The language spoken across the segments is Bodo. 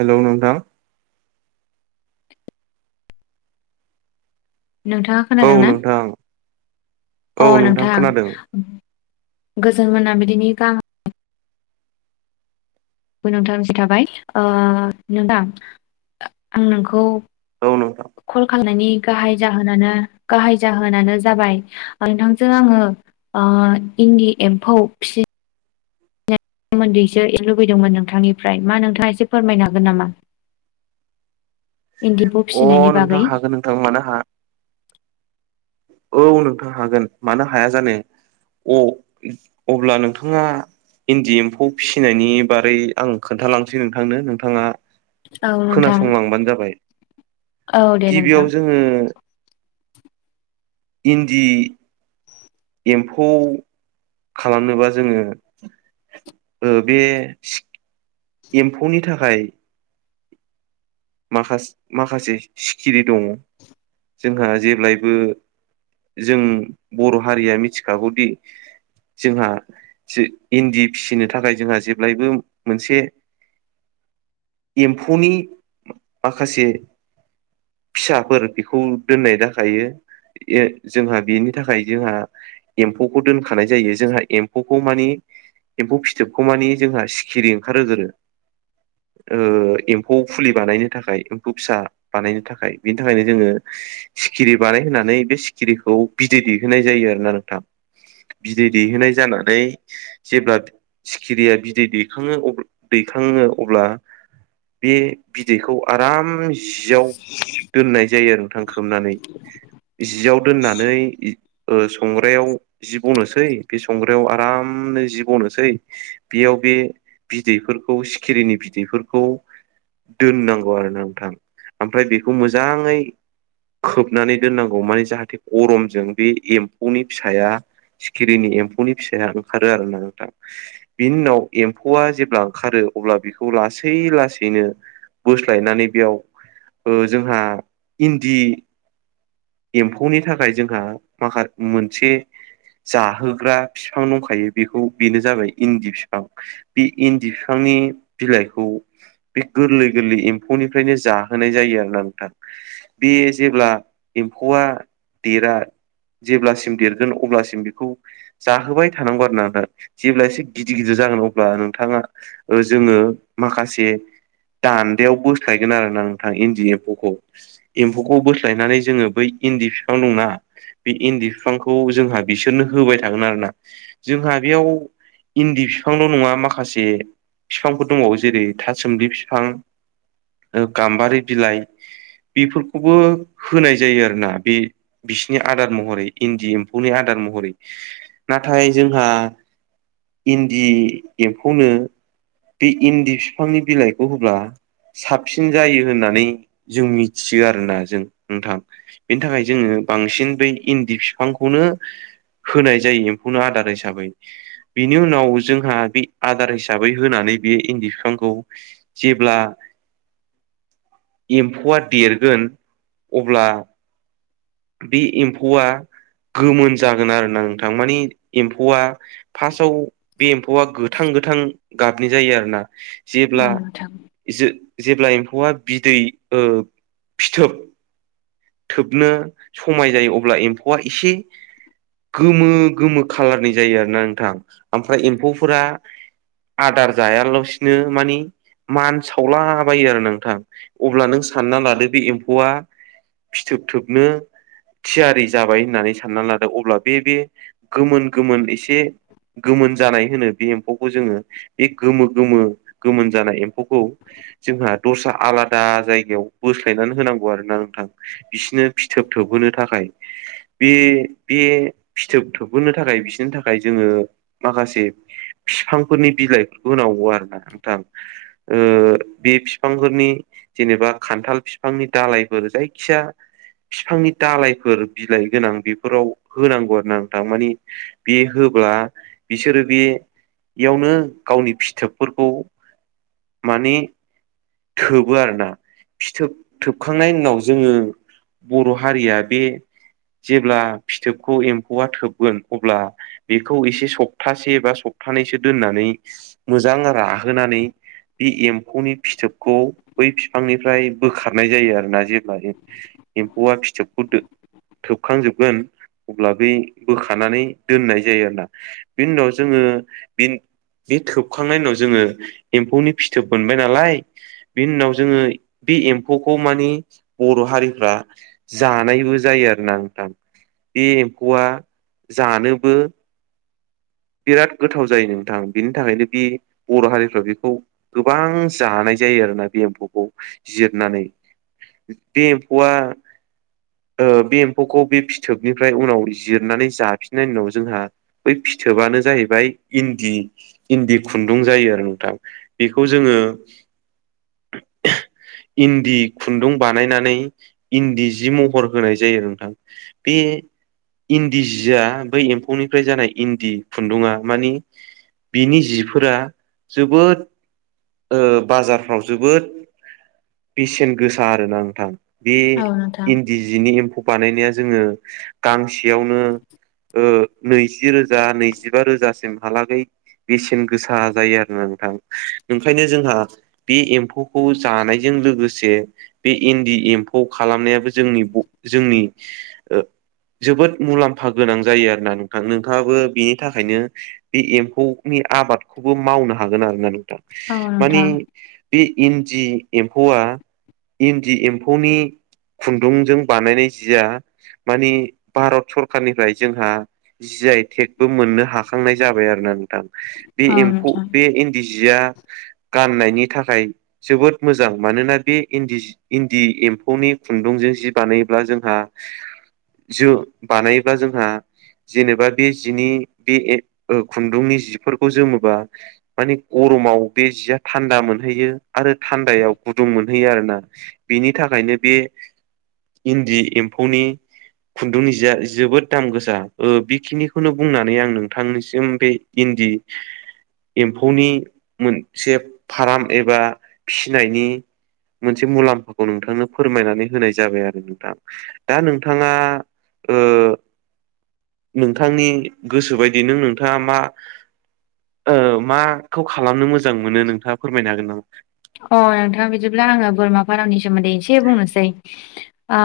हेल' नोंथां नोंथाङा खोनादों ना? नोंथां औ अ खोनादों नोंथां गोजोन मोनाबिलिनि गाहाम [unintelligible] थाबाय नोंदां आं नोंखौ औ नोंथां खल खालामनायनि गाहाय जाहोनानो जाबाय नोंथांजों आङो इन्दि एम्फौ फिसि सोमोन्दैसो लुबैदोंमोन नोंथांनिफ्राय मा नोंथाङा एसे फोरमायनो हागोन नामा? इन्दि एम्फौ अ फिसिनायनि नोंथां बागै? हागोन नोंथां मानो हाया औ नोंथां हागोन मानो हाया जानो अ अब्ला नोंथाङा इन्दि एम्फौ फिसिनायनि बारै आं खोन्थालांसै नोंथांनो नोंथाङा औ नोंथां खोनासंलांबानो जाबाय। औ दे नोंथां गिबियाव जोङो इन्दि एम्फौ खालामनोबा जोङो बे एम्फौनि थाखाय माखासे सिखिरि दङ जोंहा जेब्लायबो जों बर' हारिया मिथिखागौदि जोंहा इन्दि फिसिनो थाखाय जोंहा जेब्लायबो मोनसे [inaudible] एम्फौनि माखासे फिसाफोर बेखौ दोननाय जाखायो। जोंहा बेनि थाखाय जोंहा एम्फौखौ दोनखानाय जायो जोंहा एम्फौखौ माने एम्फौ फिथोबखौ मानि जोंहा सिखिरि ओंखार होग्रोनो ओ एम्फौ फुलि बानायनो थाखाय एम्फौ फिसा बानायनो थाखाय बिनि थाखायनो जोङो सिखिरि बानाय होननानै बे सिखिरिखौ बिदै दैहोनाय जायो आरोना नोंथां। बिदै दैहोनाय जानानै जेब्ला सिखिरिया बिदै दैखाङो अब्ला दै खाङो अब्ला बे बिदैखौ आराम जियाव दोननाय जायो आरो नोंथां खोबनानै। जियाव दोननानै ओ संग्रायाव जि बनोसै बे संग्रायाव आराम नो जि बनोसै बेयाव बे बिदैफोरखौ सिखिरिनि बिदैफोरखौ दोननांगौ आरो ना नोंथां ओमफ्राय बेखौ मोजाङै खोबनानै दोननांगौ माने जाहाथे गरमजों बे एम्फौनि फिसाया सिखिरिनि एम्फौनि फिसाया ओंखारो आरो ना नोंथां। बिनि उनाव एम्फौआ जेब्ला ओंखारो अब्ला बेखौ लासै लासैनो बोस्लायनानै बेयाव ओ जोंहा इन्दि एम्फौनि थाखाय जोंहा माखा मोनसे जाहोग्रा बिफां दंखायो बेखौ बेनो जाबाय इन्दि बिफां। बे इन्दि बिफां नि बिलाइखौ बे गोरलै गोरलै एम्फौनिफ्रायनो जाहोनाय जायो आरोना नोंथां बे जेब्ला एम्फौआ देरा जेब्लासिम देरगोन अब्लासिम बेखौ जाहोबाय थानांगौ आरो ना दा जेब्ला एसे गिदिर गिदिर जागोन अब्ला नोंथाङा ओ जोङो माखासे दान्दायाव बोस्लायगोन आरो ना नोंथां इन्दि एम्फौखौ एम्फौखौ बोस्लायनानै जोङो बै इन्दि बिफां दंना बे इन्दि बिफांखौ जोंहा बिसोरनो होबाय थागोन आरो ना जोंहा बेयाव इन्दि बिफांल' नङा माखासे बिफांफोर दंबावो जेरै थासुमलि बिफां ओ गाम्बारि बिलाइ बेफोरखौबो होनाय जायो आरोना बे बिसिनि आदार महरै इन्दि एम्फौनि आदार महरै ना नाथाय जोंहा इन्दि एम्फौनो बे इन्दि बिफांनि बिलाइखौ होब्ला साबसिन जायो होननानै जों मिथियो आरोना जों । नोंथां बेनि थाखाय जोङो बांसिन बै इन्दि बिफांखौनो होनाय जायो एम्फौनो आदार हिसाबै बिनि उनाव जोंहा बि आदार हिसाबै होनानै बे इन्दि बिफांखौ जेब्ला [inaudible] एम्फौआ देरगोन अब्ला बे एम्फौआ गोमोन जागोन आरोना नोंथां मानि एम्फौआ फार्स्टआव बे एम्फौआ गोथां गोथां गाबनि जायो आरोना । औ जेब्ला नोंथां जो जेब्ला एम्फौआ बिदै ओ फिथोब थोबनो समाय जायो अब्ला एम्फौआ एसे गोमो गोमो खालारनि जायो आरो ना नोंथां ओमफ्राय एम्फौफोरा आदार जायाल'सिनो मानि मानसावलाबायो आरो नोंथां अब्ला नों सानना लादो बे एम्फौआ फिथोब थोबनो थियारि जाबाय होननानै सानना लादो अब्ला बे बे गोमोन गोमोन एसे गोमोन जानाय होनो बे एम्फौखौ जोङो बे गोमो गोमो गोमोन जानाय एम्फौखौ जोंहा दस्रा आलादा जायगायाव बोस्लायनानै होनांगौ आरो ना । थां बिसोरनो फिथोब थोबहोनो थाखाय बे बे फिथोब थोबहोनो थाखाय बिसोरनि थाखाय जोङो माखासे बिफांफोरनि बिलाइफोरखौ होनांगौ आरो नोंथां । [unintelligible] ओ बे बिफांफोरनि जेनेबा खान्थाल बिफांनि दालाय फोर जायखिजाया बिफांनि दालायफोर बिलाइ गोनां बेफोराव होनांगौ आरो ना नोंथां मानि बे हो ब्ला बिसोरो बेयावनो गावनि फिथोबफोरखौ माने थोबो आरोना फिथोब थोब थोबखांनायनि उनाव जोङो बर' हारिया बे जेब्ला फिथोबखौ एम्फौआ थोबगोन अब्ला बेखौ एसे सप्तासे बा सप थानैसो दोननानै मोजां राहोनानै बे एम्फौनि फिथोबखौ बै बिफांनिफ्राय बोखारनाय जायो आरो । आरोना जेब्ला एम्फौआ फिथोबखौ दो थोबखांजोबगोन अब्ला बे बोखानानै दोननाय जायो आरोना, बेनि उनाव जोङो बे बे थोबखांनायनि उनाव जोङो एम्फौनि फिथोब मोनबाय नालाय बेनि उनाव जोङो बे एमफौखौ माने बर' हारिफ्रा जानायबो जायो आरोना नोंथां । बे एम्फौआ जानोबो बिराद गोथाव जायो नोंथां बिनि थाखायनो बे बर' हारिफ्रा बेखौ गोबां जानाय जायो आरोना बे एम्फौखौ जिरनानै बे एम्फौआ ओ बे एम्फौखौ बे फिथोबनिफ्राय उनाव जिरनानै जाफिननायनि उनाव जोंहा बै फि थोबानो जाहैबाय इन्दि इन्दि खुन्दुं जायो आरो नोंथा। बेखौ जोङो [inaudible] इन्दि खुन्दुं बानायनानै इन्दि जि महर होनाय जायो नोंथां बे इन्दि जिया बै एम्फौनिफ्राय जानाय इन्दि खुन्दुङा मानि बिनि जिफोरा जोबोद ओ बाजारफ्राव जोबोद बेसेन गोसा आरोना नोंथां बे औ नोंथां इन्दि जिनि एम्फौ बानायनाया जोङो गांसेयावनो ओ नैजि रोजा नैजिबा रोजासिमहालागै बेसेन गोसा जायो आरो ना नोंथांं ओंखायनो जोंहा बे एम्फौखौ जानायजों लोगोसे बे इन्दि एम्फौ खालामनायाव जोंनि ब जोंनि ओ जोबोद मुलाम्फा गोनां जायो आरोना नोंथां नोंथाङाबो बिनि थाखायनो बे एम्फौनि आबादखौबो मावनो हागोन आरो नो औ माने नोंथां बे इन्दि एम्फौआ इन्दि एम्फौनि खुन्दुंजों बानायनाय जिया मानि भारत सरखारनिफ्राय जोंहा जि आई टेकबो मोननो हाखांनाय जाबाय आरो ना नोंथां बे औ एमफौ नोंथां बे इन्दि जिया गाननायनि थाखाय जोबोद मोजां मानोना बे इन्दि एम्फौनि खुन्दुं जि बानायोब्ला जोंहा जों बानायोब्ला जोंहा जेनेबा बे जिनि बे खुन्दुंनि जिफोरखौ जोमोबा मानि गरम समाव बे जिया थान्दा मोनहैयो आरो थान्दायाव गुदुं मोनहैयो आरोना बेनि थाखायनो बे इन्दि एम्फौनि खुन्दुंनि जिया जोबोद दाम गोसा बे खिनिखौनो बुंनानै आं नोंथांनिसिम बे इन्दि एम्फौनि मोनसे फार्म एबा फिनायनि मोनसे मुलाम्फाखौ नोंथांनो फोरमायनानै होनाय जाबाय आरो नोंथां दा नोंथाङा ओ नोंथांनि गोसो बायदि नों नोंथाङा मा ओ मा खौ खालामनो मोजां मोनो, नोंथाङा फोरमायनो हागोन नामा? अ नोंथां बिदिब्ला आङो बोरमा फारामनि सोमोन्दै एसे बुंनोसै ओ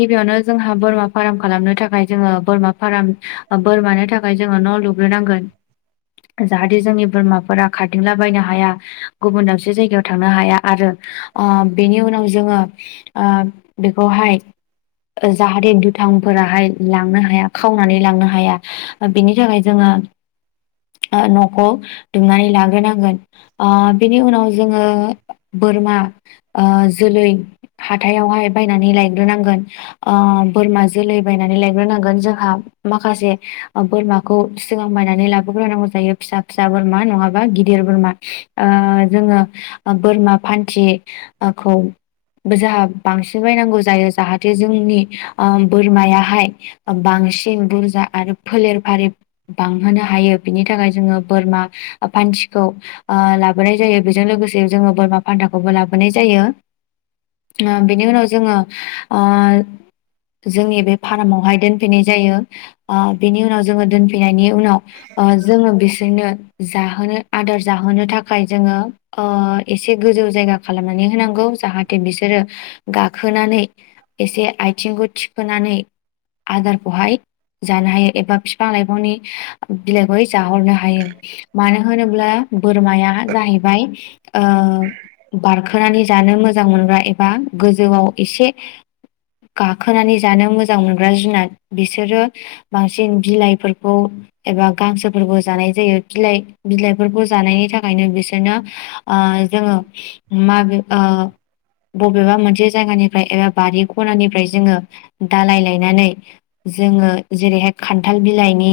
गिबियावनो जोंहा बोरमा फार्म खालामनो थाखाय जोङो बोरमा फार्म बोरमानो थाखाय जोङो न' लुुग्रोनांगोन जाहाथे जोंनि बोरमाफोरा खारदथिंलाबायनो हाया, गुबुन दाबसे जायगायाव थांनो हाया आरो बेनि अ उनाव जोङो ओ बेखौहाय जाहाथे दुथांफोराहाय लांनो हाया, खावनानै लांनो हाया बेनि थाखाय जोङो [inaudible] न'खौ दुमनानै लाग्रोनांगोन ओ बिनि उनाव जोङो बोरमा ओ जोलै हाथायावहाय, बायनानै लायग्रोनांगोन ओ बोरमा जोलै बायनानै लायग्रोनांगोन, जोंहा माखासे बोरमाखौ सिगां नानै लाबोग्रोनांगौ जायो। फिसा-फिसा बोरमा नङाबा गिदिर बोरमा। ओ जोङो बोरमा फान्थि-खौ जाहा बांसिन बायनांगौ जायो, जाहाथे जोंनि ओ बोरमायाहाय बां सिन बुरजा आरो फोलेर फारि बांहोनो हायो, बिनि थाखाय जोङो बोरमा थिखौ ओ लाबोनाय जायो बेजों लोगोसे जोङो बोरमा फान्थाखौबो लाबोनाय जायो ओ बेनि उनाव जोङो आ जोंनि बे फारामवहाय दोनफैनाय जायो आ बेनि उनाव जोङो दोन फैनायनि उनाव ओ जोङो बिसोरनो जाहोनो आदार जाहोनो थाखाय जोङो ओ एसे गोजौ जायगा खालामनानै होनांगौ जाहाथे बिसोरो गाखोनानै एसे आइथिंखौ थिखोनानै आदारखौहाय जानो हायो एबा फिफां लाइफांनि बिलाइखौै जाहरनो हायो मानो होनोब्ला बोरमाया जाहैबाय ओ बारखोनानै जानो मोजां मोनग्रा एबा गोजौआव एसे गाखोनानै जानो मोजां मोनग्रा जुनाद बिसोरो बांसिन बिलाइफोरखौ एबा गांसोफोरखौ जानाय जायो बिलाइ बिलाइफोरखौ जानायनि थाखायनो बिसोरनो आ जोङो माबे आ बबेबा मोनसे जायगानिफ्राय एबा बारि खनानिफ्राय जोङो दालाय लायनानै जोङो जेरैहाय खान्थाल बिलाइनि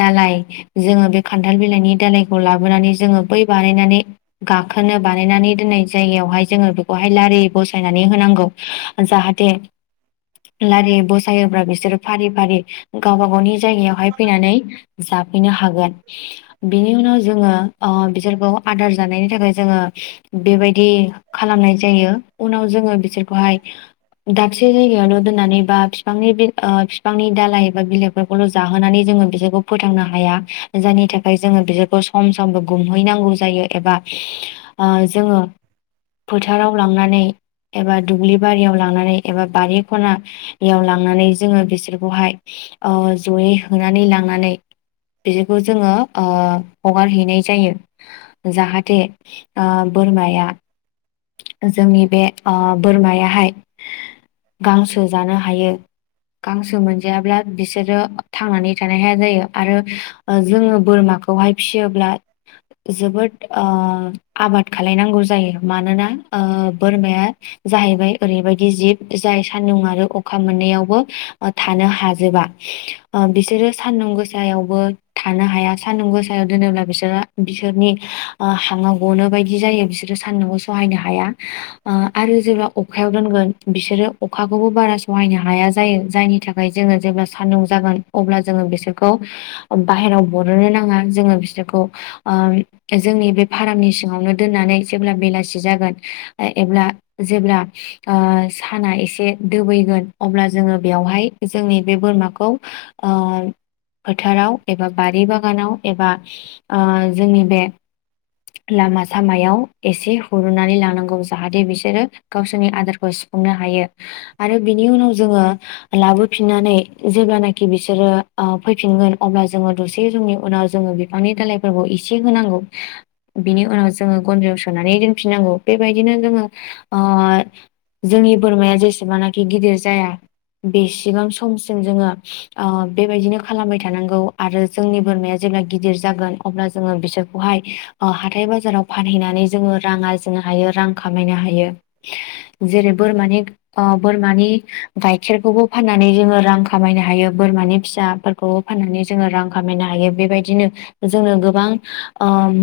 दालाय जोङो बे खान्थाल बिलाइनि दालायखौ लाबोनानै जोङो बै बानायनानै गाब खोनो बानायनानै दोननाय जायगायावहाय जोङो बेखौहाय लारि बसायनानै होनांगौ जाहाथे लारि बसायोब्ला बिसोर फारि फारि गावबा गावनि जायगायावहाय फैनानै जाफैनो हागोन बिनि उनाव जोङो ओ बिसोरखौ आदार जानायनि थाखाय जोङो बेबायदि खालामनाय जायो उनाव जोङो बिसोरखौहाय दाबसे जायगायावल‌ दोननानै बा फिफांनि बिल ओ फिफांनि दालाय एबा बिलाइफोरखौनो जाहोनानै जोङो बिसोरखौ फोथांनो हाया जायनि थाखाय जोङो बिसोरखौ सम समबो गुमहैनांगौ जायो एबा आ जोङो फोथाराव लांनानै एबा दुब्लि बारियाव लांनानै एबा बारि खना याव लांनानै जोङो बिसोरखौहाय अ जयै होनानै लांनानै बिसोरखौ जोङो आ हगारहैनाय जायो जाहाथे आ बोरमाया जोंनि बे आ बोरमायाहाय गांसो जानो हायो गांसो मोनजायाब्ला बिसोरो थांनानै थानो हाया जायो आरो ओ जोङो बोरमा खौहाय फिसियोब्ला जोबोद ओ आबाद खालायनांगौ जायो मानोना ओ बोरमाया जाहैबाय ओरैबायदि जिब जाय सान्दुं आरो अखा मोननैयावबो थानो हाजोबा आ बिसोरो सान्दुं गोसायावबो थानो हाया सान्दुं गोसायाव दोनोब्ला बिसोरा बिसो नि आ [unintelligible] गनो बायदि जायो बिसोरो सान्दुंखौ सहायनो हाया आ आरो जेब्ला अखायाव दोनगोन बिसोर रो अखाखौबो बारा सहायनो हाया जायो जायनि थाखाय जोङो जेब्ला सान्दुं जागोन अब्ला जोङो बिसोरखौ खौ बाहेराव बरननो नाङा जोङो बिसोरखौ आ जोंनि बे फारामनि सिङावनो दोननानै जेब्ला बेलासे जागोन एब्ला जेब्ला आ साना एसे दोबैगोन अब्ला जोङो बेयावहाय जोंनि बे बोरमाखौ आ फोथाराव एबा बारि बागानाव एबा आ जोंनि बे लामा सामायाव एसे हुरुनानै लानांगौ जाहाथे बिसोरो गावसोरनि आदारखौ सुफुंनो हाय हायो आरो बिनि उनाव जोङो लाबोफिननानै जेब्लानाखि बिसोरो आ फैफिनगोन अब्ला जोङो दसे जुमनि उनाव जोङो बिफांनि दालाइफोरखौ इसे होनांगौ बिनि उनाव जोङो गन्द्रायाव सोनानै दोनफिननांगौ बेबायदिनो जोङो आ जोंनि बोरमाया जेसेबानाखि गिदिर जाया बेसेबां समसिम जोङो आ बेबायदिनो खालामबाय थानांगौ आरो जोंनि बोरमाया जेब्ला गिदिर जागोन अब्ला जोङो बिसोरखौहाय आ हाथाय बाजाराव फानहैनानै जोङो रां आरजिनो हायो रां खामायनो हायो जेरै बोरमानि आ बोरमानि गायखेरखौबो फाननानै जोङो रां खामायनो हायो बोरमानि फि साफोरखौ फाननानै जोङो रां खामायनो हायो बेबायदिनो जोङो गोबां ओम